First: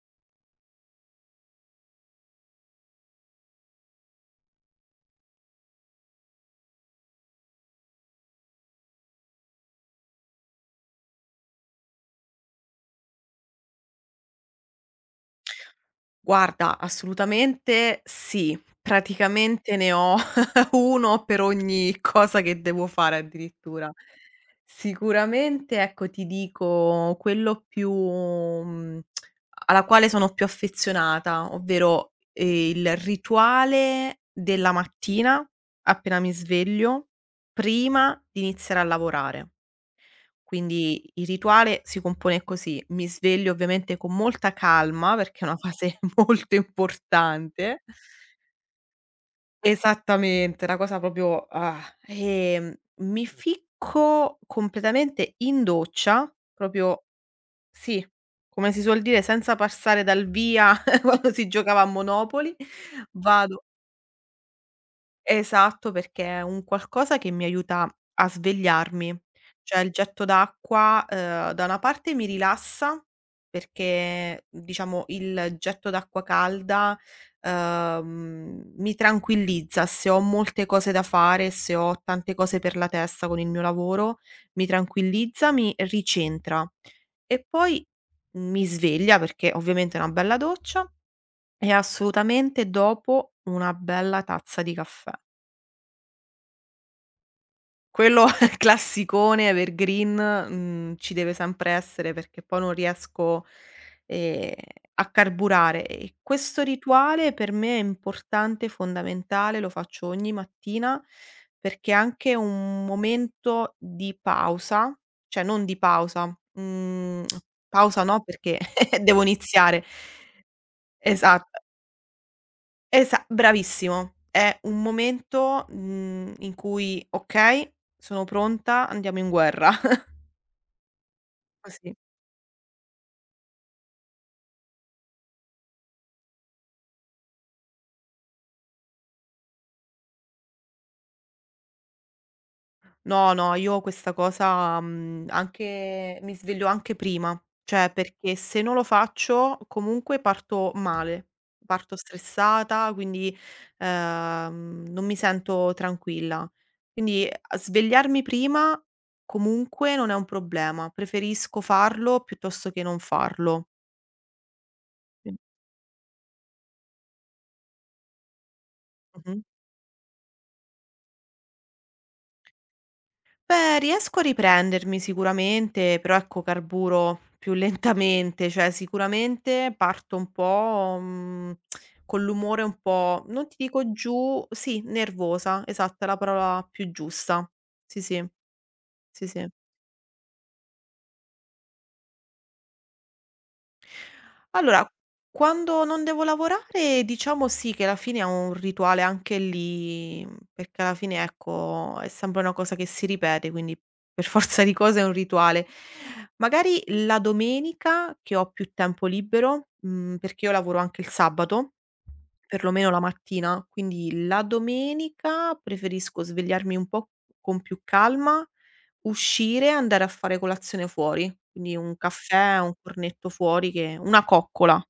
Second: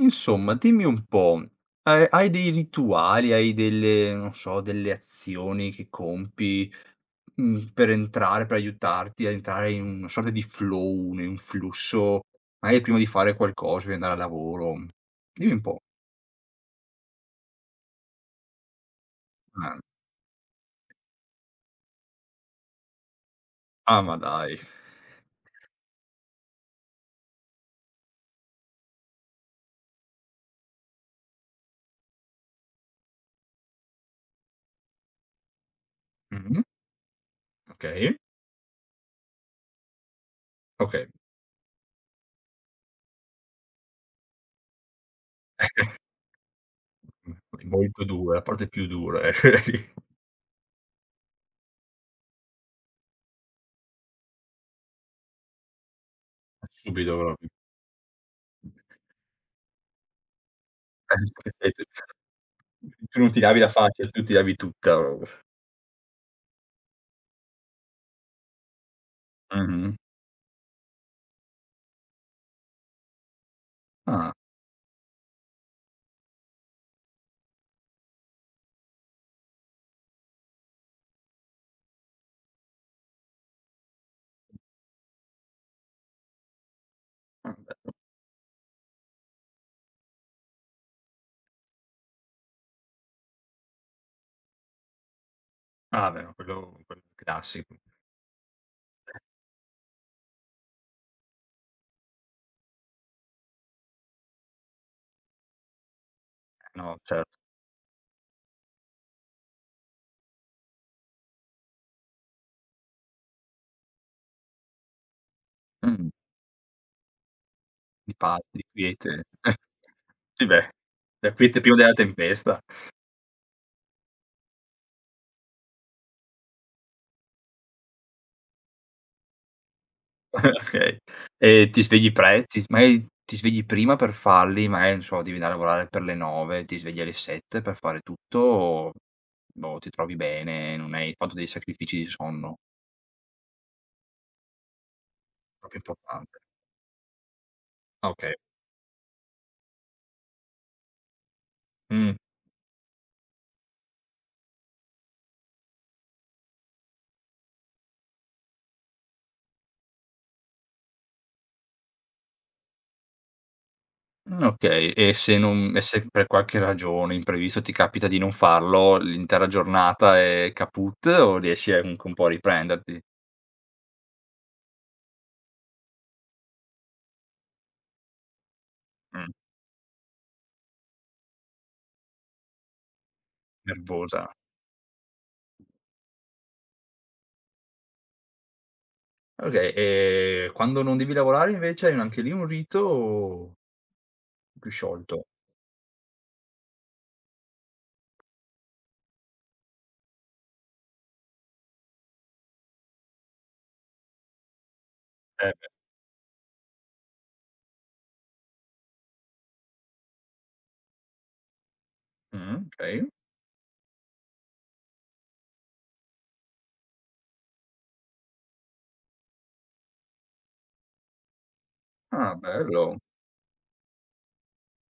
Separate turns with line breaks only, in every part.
Insomma, dimmi un po', hai dei rituali, hai delle non so, delle azioni che compi, per entrare per aiutarti a entrare in una sorta di flow, in un flusso, magari prima di fare qualcosa, prima di andare a lavoro. Dimmi un po'.
Guarda, assolutamente sì. Praticamente
Ah.
ne ho uno per ogni cosa che devo fare addirittura.
Ah, ma dai.
Sicuramente, ecco, ti dico quello più alla quale sono più affezionata, ovvero, il rituale della mattina, appena mi
Mh-mh.
sveglio,
Okay,
prima di iniziare a lavorare. Quindi
okay.
il rituale si compone così: mi sveglio ovviamente con molta calma, perché è una fase molto importante.
Molto dura, la parte più dura, quella lì.
Esattamente, una cosa proprio ehm, mi ficco completamente in doccia, proprio
Subito proprio.
sì, come si suol dire senza passare dal via quando si giocava a Monopoli.
Tu non ti lavi
Vado
la faccia, tu ti lavi tutta proprio.
Esatto, perché è un qualcosa che mi aiuta a svegliarmi. Cioè il
Mh-mh.
getto d'acqua, da una parte mi rilassa
Ah.
perché, diciamo, il getto d'acqua calda, mi tranquillizza. Se ho molte cose da fare, se ho tante cose per la testa con il mio lavoro, mi tranquillizza, mi ricentra. E poi mi sveglia perché ovviamente è una bella doccia e assolutamente dopo una bella tazza di caffè.
Ah beh, ma quello quello classico, eh.
Quello classicone evergreen, ci deve sempre essere perché poi non riesco, ehm, a carburare, e questo
No,
rituale
certo.
per me è importante, fondamentale, lo faccio ogni mattina perché è anche un momento di pausa, cioè non di
Mh.
pausa, pausa
Di
no
pa
perché
di quiete.
devo iniziare.
Sì beh, la
Esat
quiete prima della tempesta.
Esa Bravissimo. È un momento, in cui: "Okay, sono pronta, andiamo in guerra."
Okay. E ti
Così.
svegli pre ti s magari ti svegli prima per farli, magari non so, devi andare a lavorare per le 9, ti svegli alle 7 per fare tutto o boh, ti trovi bene, non hai fatto dei sacrifici di sonno?
No, no, io questa cosa,
Proprio
anche mi
importante.
sveglio anche prima, cioè
Ah okay.
perché se non lo faccio comunque parto male, parto
Mh.
stressata, quindi, non mi sento tranquilla. Quindi, svegliarmi prima comunque non è un problema, preferisco farlo piuttosto che non farlo.
Okay. E
Mh.
se non e se per qualche ragione, imprevisto, ti capita di non farlo,
Mh-mh.
l'intera giornata è caput o riesci a comunque un po' a riprenderti?
Beh, riesco a riprendermi sicuramente, però ecco carburo più lentamente, cioè
Mh,
sicuramente parto un po', con l'umore un po' non ti dico
nervosa.
giù, sì, nervosa, esatto, è la parola più giusta. Sì, sì, sì, sì.
Okay, e quando non devi lavorare invece hai anche lì un rito più
Allora,
sciolto?
quando non devo lavorare diciamo sì che alla fine ho un rituale anche lì, perché alla fine ecco è sempre una cosa che si ripete, quindi per forza di cose è un
Eh
rituale.
beh.
Magari la domenica che ho più tempo libero, perché io lavoro anche il sabato. Perlomeno la
Okay.
mattina, quindi la domenica preferisco svegliarmi un po' con più calma, uscire e andare a fare colazione fuori, quindi un
Ah,
caffè, un
bello.
cornetto fuori, che una coccola,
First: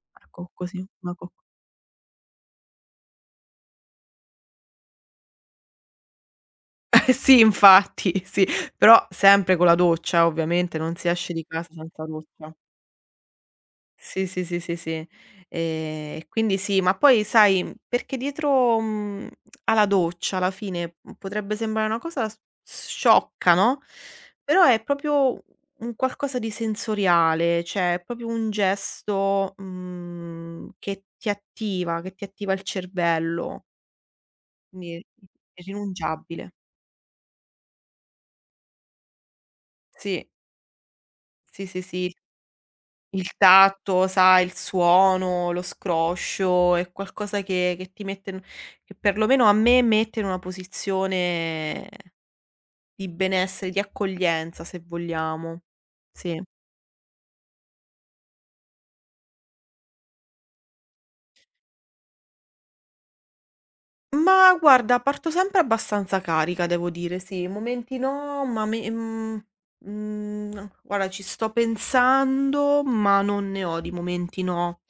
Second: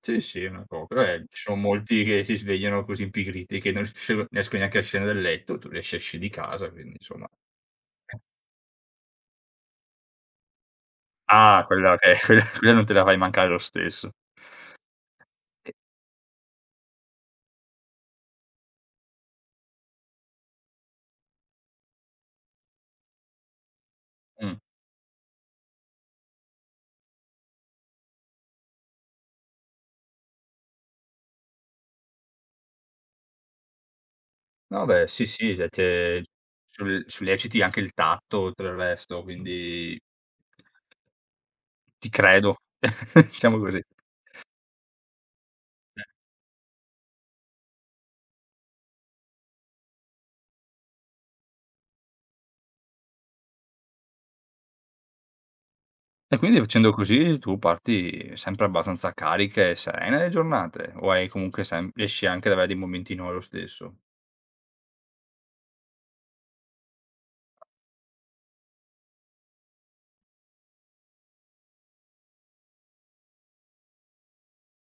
Sì, sì, è
ecco,
una
così,
cosa
una
ci
cocco
sono molti che si svegliano così impigriti che non riesce non riescono neanche a scendere dal letto, tu riesci a esci di casa, quindi
eh
insomma.
sì infatti, sì, però sempre con la doccia, ovviamente, non si esce di
Ah,
casa
quella
senza
okay, quella
doccia.
quella non te la fai mancare lo stesso.
Sì, sì, sì, sì, sì. E quindi sì, ma poi sai perché dietro, alla doccia alla fine, potrebbe sembrare una cosa s sciocca, no,
Mh.
però è proprio un qualcosa di sensoriale, cioè è proprio un gesto, che ti attiva il cervello,
No
quindi
beh, sì, sì, cioè c'è
irrinunciabile.
sul sugli ecciti anche il tatto, tutto il resto, quindi
Sì, sì, sì,
ti
sì.
credo,
Il
diciamo così.
tatto, sai, il suono, lo scroscio, è qualcosa che perlomeno a me mette in una posizione di benessere, di accoglienza, se vogliamo.
E
Sì.
quindi facendo così tu parti sempre abbastanza carica e serena le giornate, o hai comunque sem riesci anche ad avere dei momenti no lo stesso?
Ma guarda, parto sempre abbastanza carica, devo dire, sì. Momenti no, ma guarda, ci sto pensando, ma non ne ho di momenti no.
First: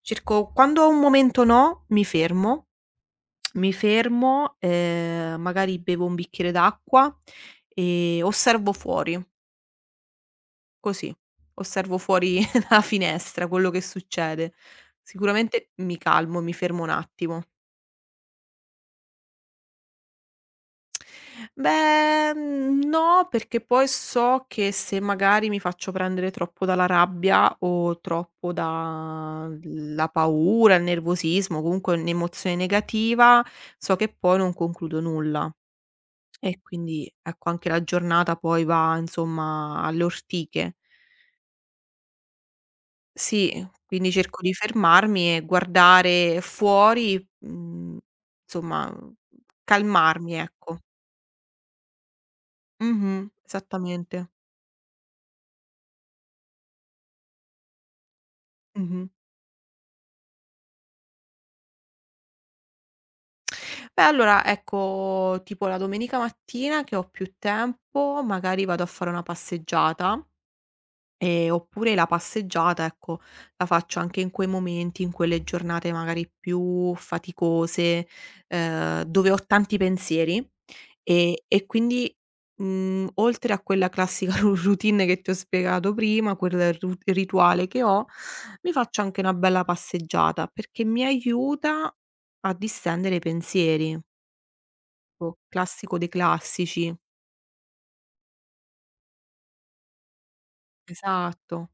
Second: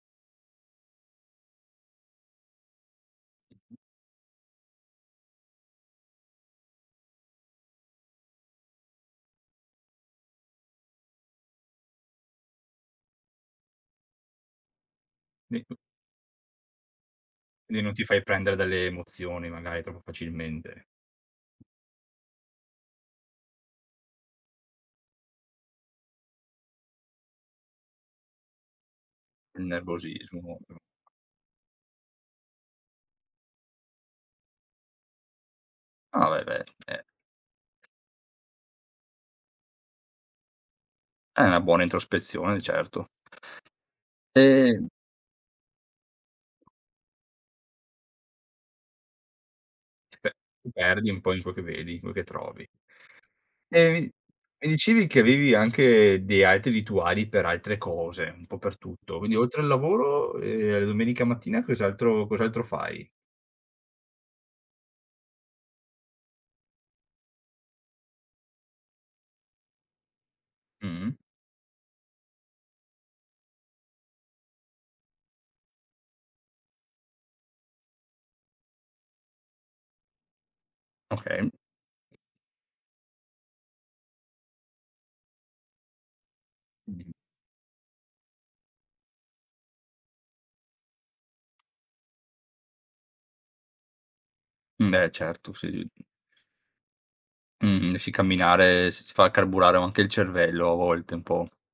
Cerco, quando ho un momento no, mi fermo, magari bevo un bicchiere d'acqua e osservo fuori, così. Osservo fuori dalla finestra quello che succede.
Di
Sicuramente mi calmo, mi fermo un attimo.
quindi non ti fai prendere dalle emozioni magari troppo facilmente,
Beh, no, perché poi so che se magari mi faccio prendere troppo dalla rabbia o troppo
il
dalla
nervosismo.
paura, il nervosismo, comunque un'emozione negativa, so che poi non concludo nulla.
Ah beh,
E
beh,
quindi, ecco, anche la giornata poi va, insomma, alle ortiche.
è una buona introspezione, certo.
Sì, quindi cerco di
Ehm,
fermarmi e guardare fuori, insomma,
ti pe
calmarmi,
ti
ecco.
perdi un po' in quello che vedi, quello che trovi.
Mh-mh,
E mi
esattamente.
mi dicevi che avevi anche dei altri rituali per altre cose, un po' per
Mh-mh.
tutto. Quindi oltre al lavoro e alla domenica mattina cos'altro cos'altro fai?
Beh, allora, ecco, tipo la domenica mattina che ho più tempo, magari vado a fare una passeggiata.
Mh.
Oppure la passeggiata, ecco, la faccio anche in quei momenti, in quelle giornate magari più faticose, dove ho tanti pensieri,
Okay.
e quindi, oltre a quella classica ru routine che ti ho spiegato prima, quel ru
Mh.
rituale che ho, mi faccio anche una bella passeggiata, perché mi aiuta a distendere i pensieri,
Beh
o
certo, sì.
classico dei classici.
Sì camminare s si fa carburare anche il cervello a volte un po'.
Esatto.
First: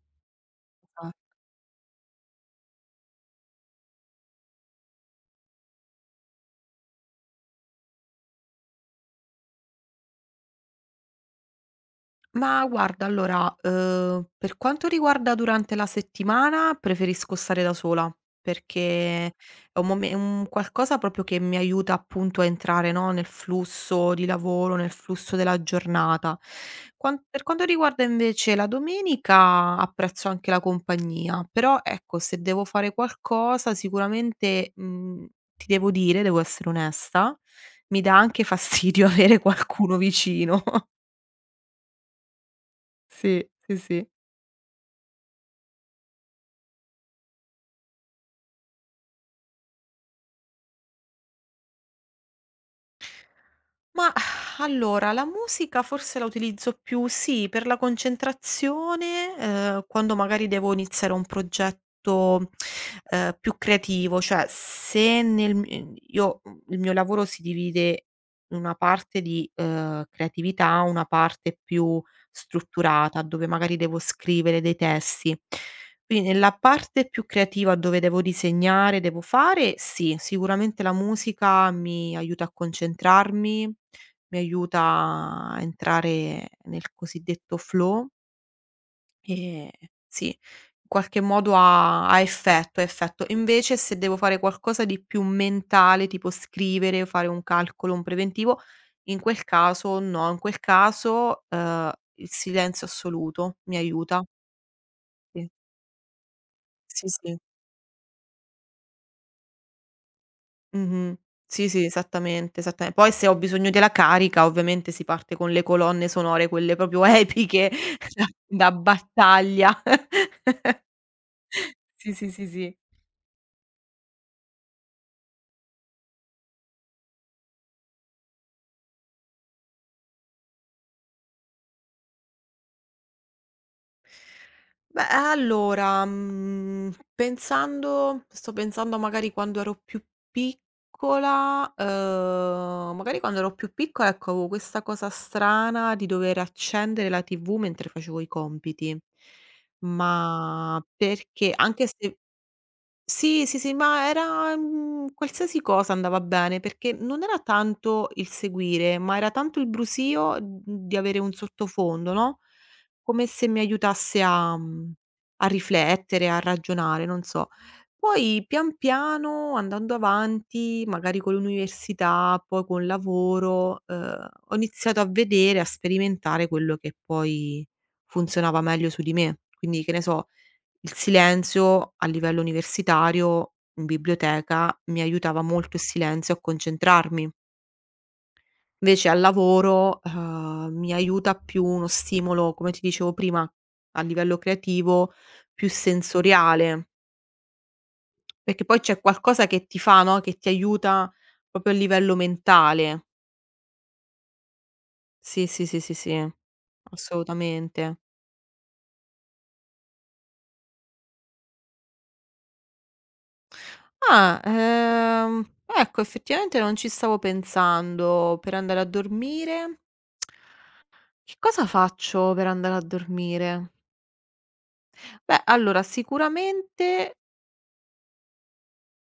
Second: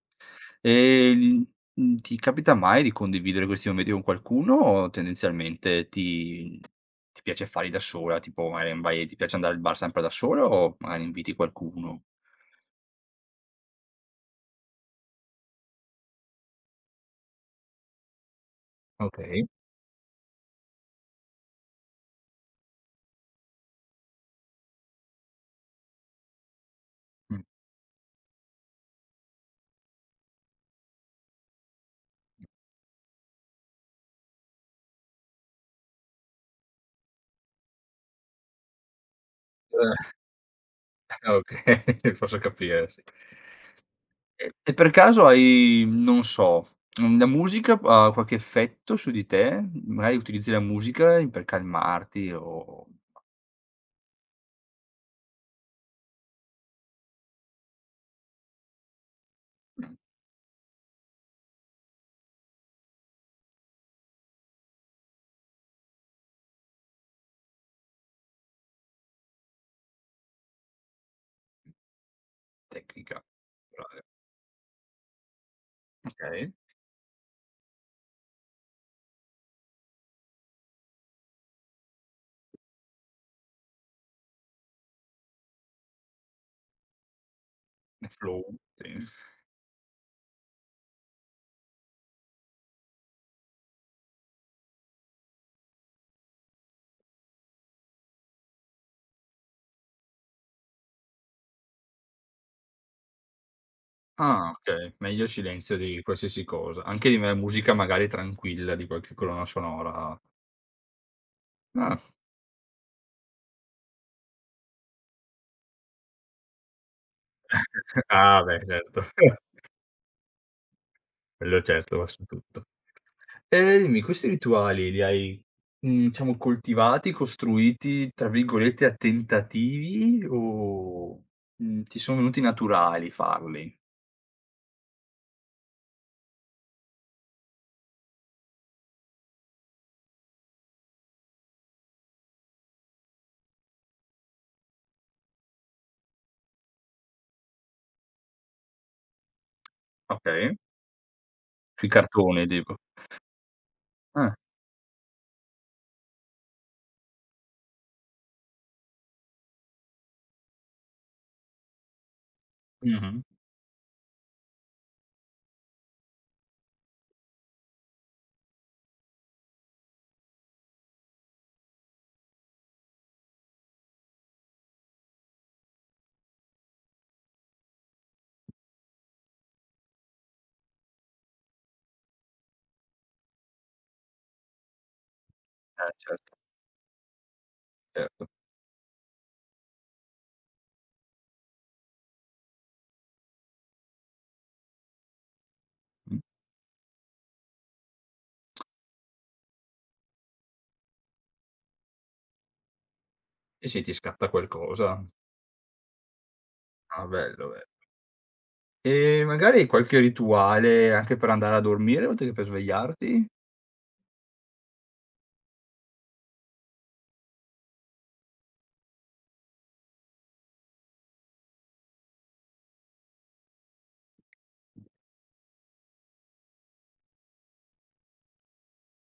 E l ti capita mai di condividere questi momenti con qualcuno o tendenzialmente ti ti piace farli da sola? Tipo magari vai ti piace andare al bar sempre da sola o magari inviti qualcuno?
Ma guarda, allora, per quanto riguarda durante la settimana, preferisco stare da sola, perché
Okay.
è un qualcosa proprio che mi aiuta appunto a entrare, no, nel flusso di lavoro, nel flusso della giornata. Quan
Mh.
Per quanto riguarda invece la domenica, apprezzo anche la compagnia, però ecco, se devo fare qualcosa sicuramente, ti devo dire, devo essere onesta, mi dà anche fastidio avere qualcuno
Eh,
vicino.
okay, posso capire, sì.
Sì, sì, sì.
E per caso hai, non so, la musica ha qualche effetto su di te? Magari utilizzi la musica in per calmarti o
Ma allora, la musica forse la utilizzo più, sì, per la concentrazione,
mh,
quando magari devo iniziare un progetto, più creativo, cioè se nel m io mm, il mio lavoro si divide in una parte di, creatività, una parte più strutturata,
tecnica
dove magari devo
particolare.
scrivere dei testi. Quindi
Okay.
nella parte più creativa dove devo disegnare, devo fare, sì, sicuramente la musica mi aiuta a concentrarmi, mi aiuta a entrare nel cosiddetto
Il
flow
flow, sì.
e sì, in qualche modo ha effetto, ha effetto. Invece se devo fare qualcosa di più mentale, tipo scrivere, fare un calcolo, un preventivo, in quel caso no, in quel caso, il silenzio assoluto mi aiuta.
Ah, okay. Meglio il
Sì,
silenzio di qualsiasi cosa,
sì,
anche di una
sì.
musica magari tranquilla, di qualche colonna sonora.
Mh-mh. Sì, sì,
Ah.
esattamente, esattame poi se ho bisogno della carica ovviamente si parte con le colonne sonore, quelle proprio epiche da
Ah, beh,
da
certo.
battaglia.
Quello certo, va
Sì,
su
sì, sì,
tutto.
sì.
E dimmi, questi rituali li hai, diciamo coltivati, costruiti, tra virgolette, "a tentativi" o, ti sono venuti naturali farli?
Beh, allora, mhmm, pensando sto pensando magari quando ero più piccola, ecco, avevo questa cosa strana di dover accendere la TV mentre facevo i compiti,
Okay.
ma perché
Sui
anche se.
cartoni dico.
Sì, sì, sì, ma
Ah.
era qualsiasi cosa andava bene, perché non era tanto il seguire, ma era tanto il brusio, di avere un sottofondo, no,
Mh-mh.
come se mi aiutasse a riflettere, a ragionare, non so. Poi pian piano, andando avanti, magari con l'università, poi col lavoro, ho iniziato a vedere, a sperimentare quello che poi funzionava meglio su di me. Quindi, che ne so, il silenzio a livello universitario, in biblioteca, mi aiutava molto, il
Eh
silenzio,
certo,
a concentrarmi.
certo.
Invece al lavoro, mi aiuta più uno stimolo, come ti dicevo prima, a livello creativo, più
Mh.
sensoriale, perché poi c'è qualcosa che ti fa, no, che ti aiuta proprio a livello mentale.
E se ti scatta qualcosa.
Sì, sì, sì, sì, sì,
Ah bello, bello.
assolutamente.
E magari qualche rituale anche per andare a dormire oltre che per svegliarti?
Ah, ecco, effettivamente non ci stavo pensando. Per andare a dormire Che cosa faccio per andare a dormire? Beh, allora, sicuramente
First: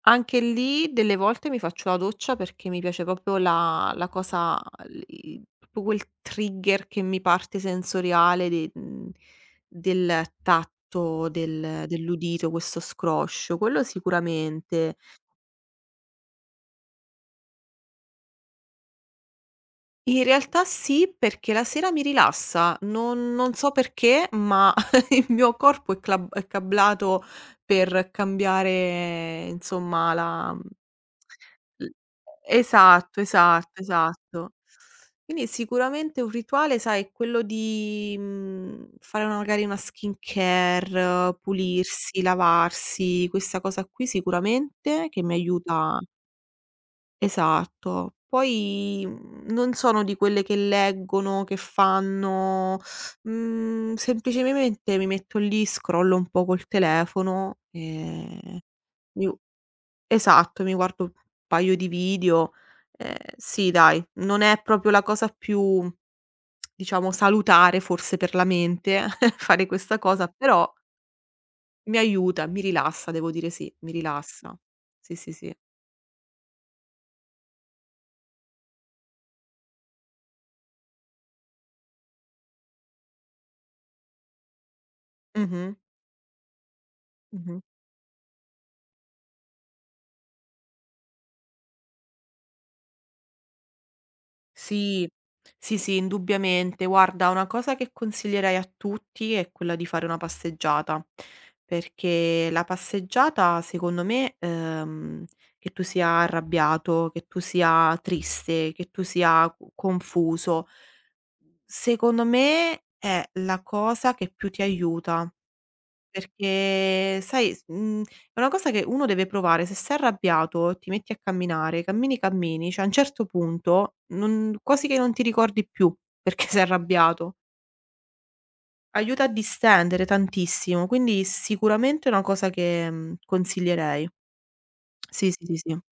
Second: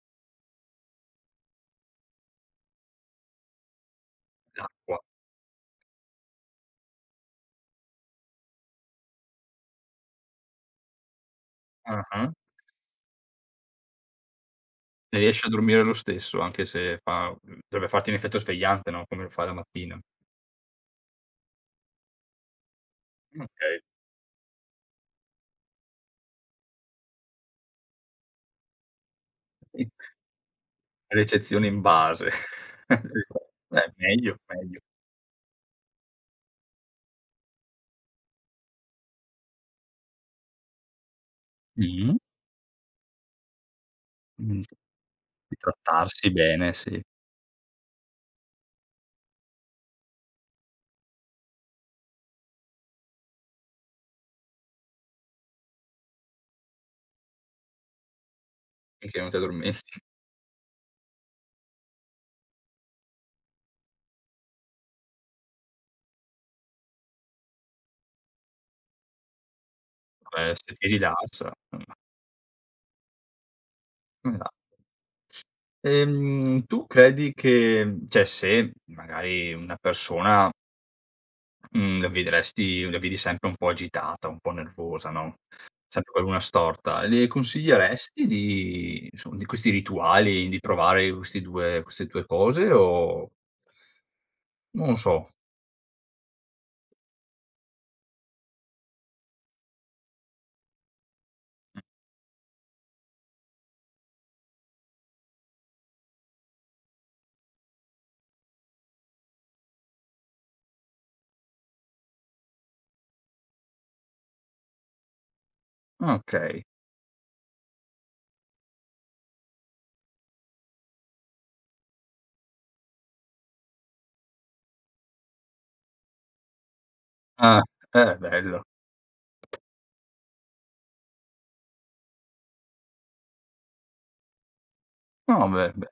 anche lì delle volte mi faccio la doccia perché mi piace proprio la cosa,
L'acqua.
l i proprio quel trigger che mi parte sensoriale del tatto,
Ah-ah.
dell'udito, questo scroscio, quello sicuramente.
E riesci a dormire lo stesso anche se fa dovrebbe farti un effetto svegliante, no, come lo fai la mattina.
In realtà sì, perché la sera mi rilassa. Non so
Okay.
perché, ma il mio corpo è cablato per cambiare insomma la mhmm,
Ricezione in
l
base.
esatto, esatto,
Beh, meglio,
esatto.
meglio.
Quindi sicuramente un rituale, sai, è quello di, fare una magari una skincare,
Mh-mh.
pulirsi, lavarsi, questa cosa qui
Mh.
sicuramente, che mi
Di
aiuta.
trattarsi bene, sì.
Esatto. Poi, non sono di quelle che leggono, che fanno, semplicemente mi metto lì, scrollo un po' col telefono,
Finché
mi
non
u
t'addormenti.
esatto, mi guardo un paio di video. Sì dai, non è proprio la cosa più, diciamo, salutare forse per la mente fare questa cosa,
Vabbè,
però
se ti rilassa. Mh.
mi aiuta, mi rilassa, devo dire sì, mi
Esatto.
rilassa. Sì, sì, sì.
Tu credi che cioè se magari una persona, mhmm, la vedresti la vedi sempre un po' agitata, un po' nervosa, no,
Mh-mh.
sempre con la luna storta, le
Mh-mh.
consiglieresti di insom di questi rituali, di provare questi 2 queste 2 cose o non lo
Sì,
so.
sì. Sì, indubbiamente. Guarda, una cosa che consiglierei a tutti è quella di fare una passeggiata,
Mh.
perché la passeggiata, secondo me, che tu sia arrabbiato, che tu sia triste, che tu sia confuso, secondo me è la cosa che più ti aiuta.
Okay.
Perché sai è una cosa che uno deve provare. Se sei arrabbiato, ti metti a camminare, cammini, cammini, cioè a un certo punto non, quasi che non ti ricordi più perché sei arrabbiato.
Ah, bello.
Aiuta a distendere tantissimo, quindi sicuramente è una cosa che, consiglierei. Sì, sì,
No,
sì,
beh,
sì.
beh.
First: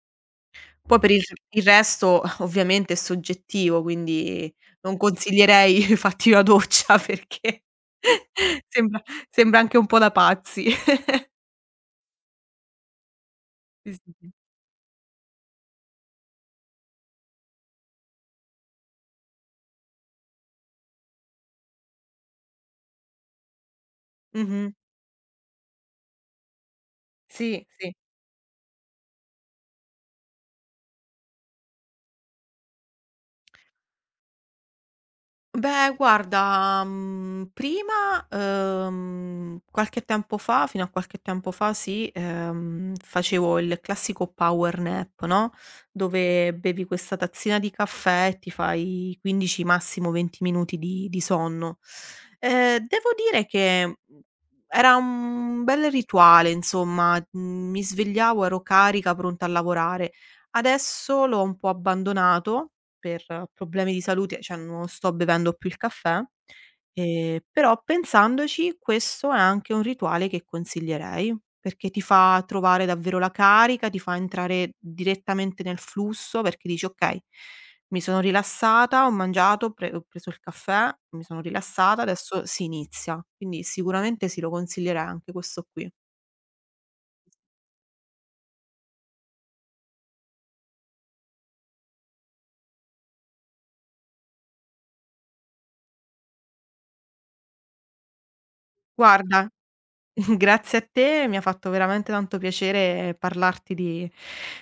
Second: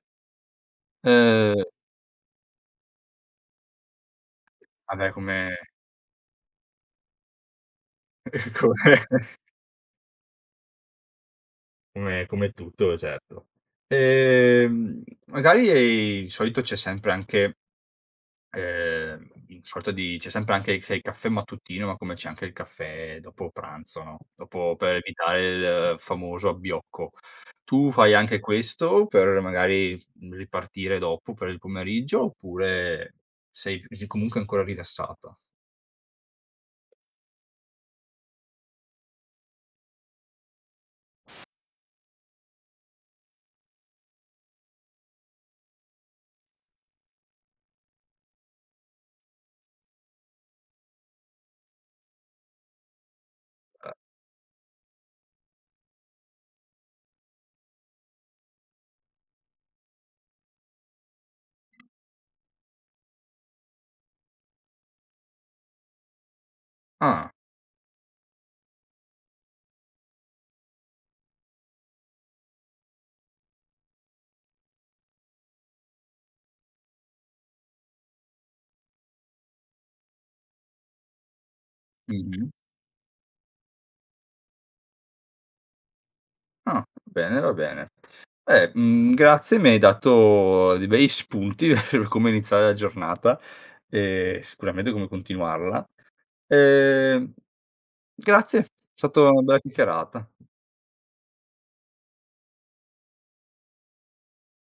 Poi per
Ehm,
il resto ovviamente è soggettivo, quindi non
vabbè come
consiglierei fatti una doccia perché
come
sembra sembra anche un po' da pazzi.
come come tutto, certo.
Sì, sì, sì.
Ehm, magari solito c'è sempre anche una sorta di c'è sempre anche c'è il caffè mattutino, ma come c'è anche il caffè dopo pranzo, no,
Mh-mh.
dopo per evitare il famoso abbiocco.
Sì,
Tu
sì.
fai anche questo per magari ripartire dopo per il pomeriggio, oppure sei ri comunque ancora rilassata?
Beh, guarda, prima, qualche tempo fa, fino a qualche tempo fa sì, facevo il classico power nap, no, dove bevi questa tazzina di caffè e ti fai 15, massimo 20 minuti di sonno. Devo dire che,
Eh,
era un bel rituale, insomma, mi svegliavo, ero carica, pronta a lavorare. Adesso l'ho un po' abbandonato per problemi di salute, cioè non sto bevendo più il caffè,
ah,
però pensandoci questo è anche un rituale che consiglierei, perché ti fa trovare davvero la carica, ti fa entrare direttamente nel flusso, perché dici: "Okay, mi sono rilassata, ho mangiato, ho preso il caffè, mi sono rilassata, adesso
mh-mh.
si inizia." Quindi sicuramente sì, lo consiglierei anche questo qui.
Ah, va bene, va bene. Grazie, mi hai dato dei bei spunti per come iniziare la giornata e sicuramente come continuarla. Ehm, grazie, è stato una
Guarda.
bella chiacchierata.
Grazie a te, mi ha fatto veramente tanto piacere parlarti di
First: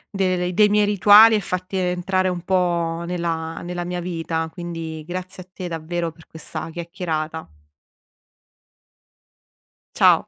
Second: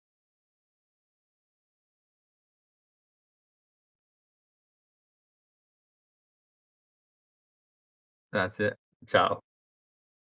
del dei miei rituali e farti entrare un po' nella mia vita, quindi grazie a te davvero per questa chiacchierata.
Grazie, ciao.
Ciao.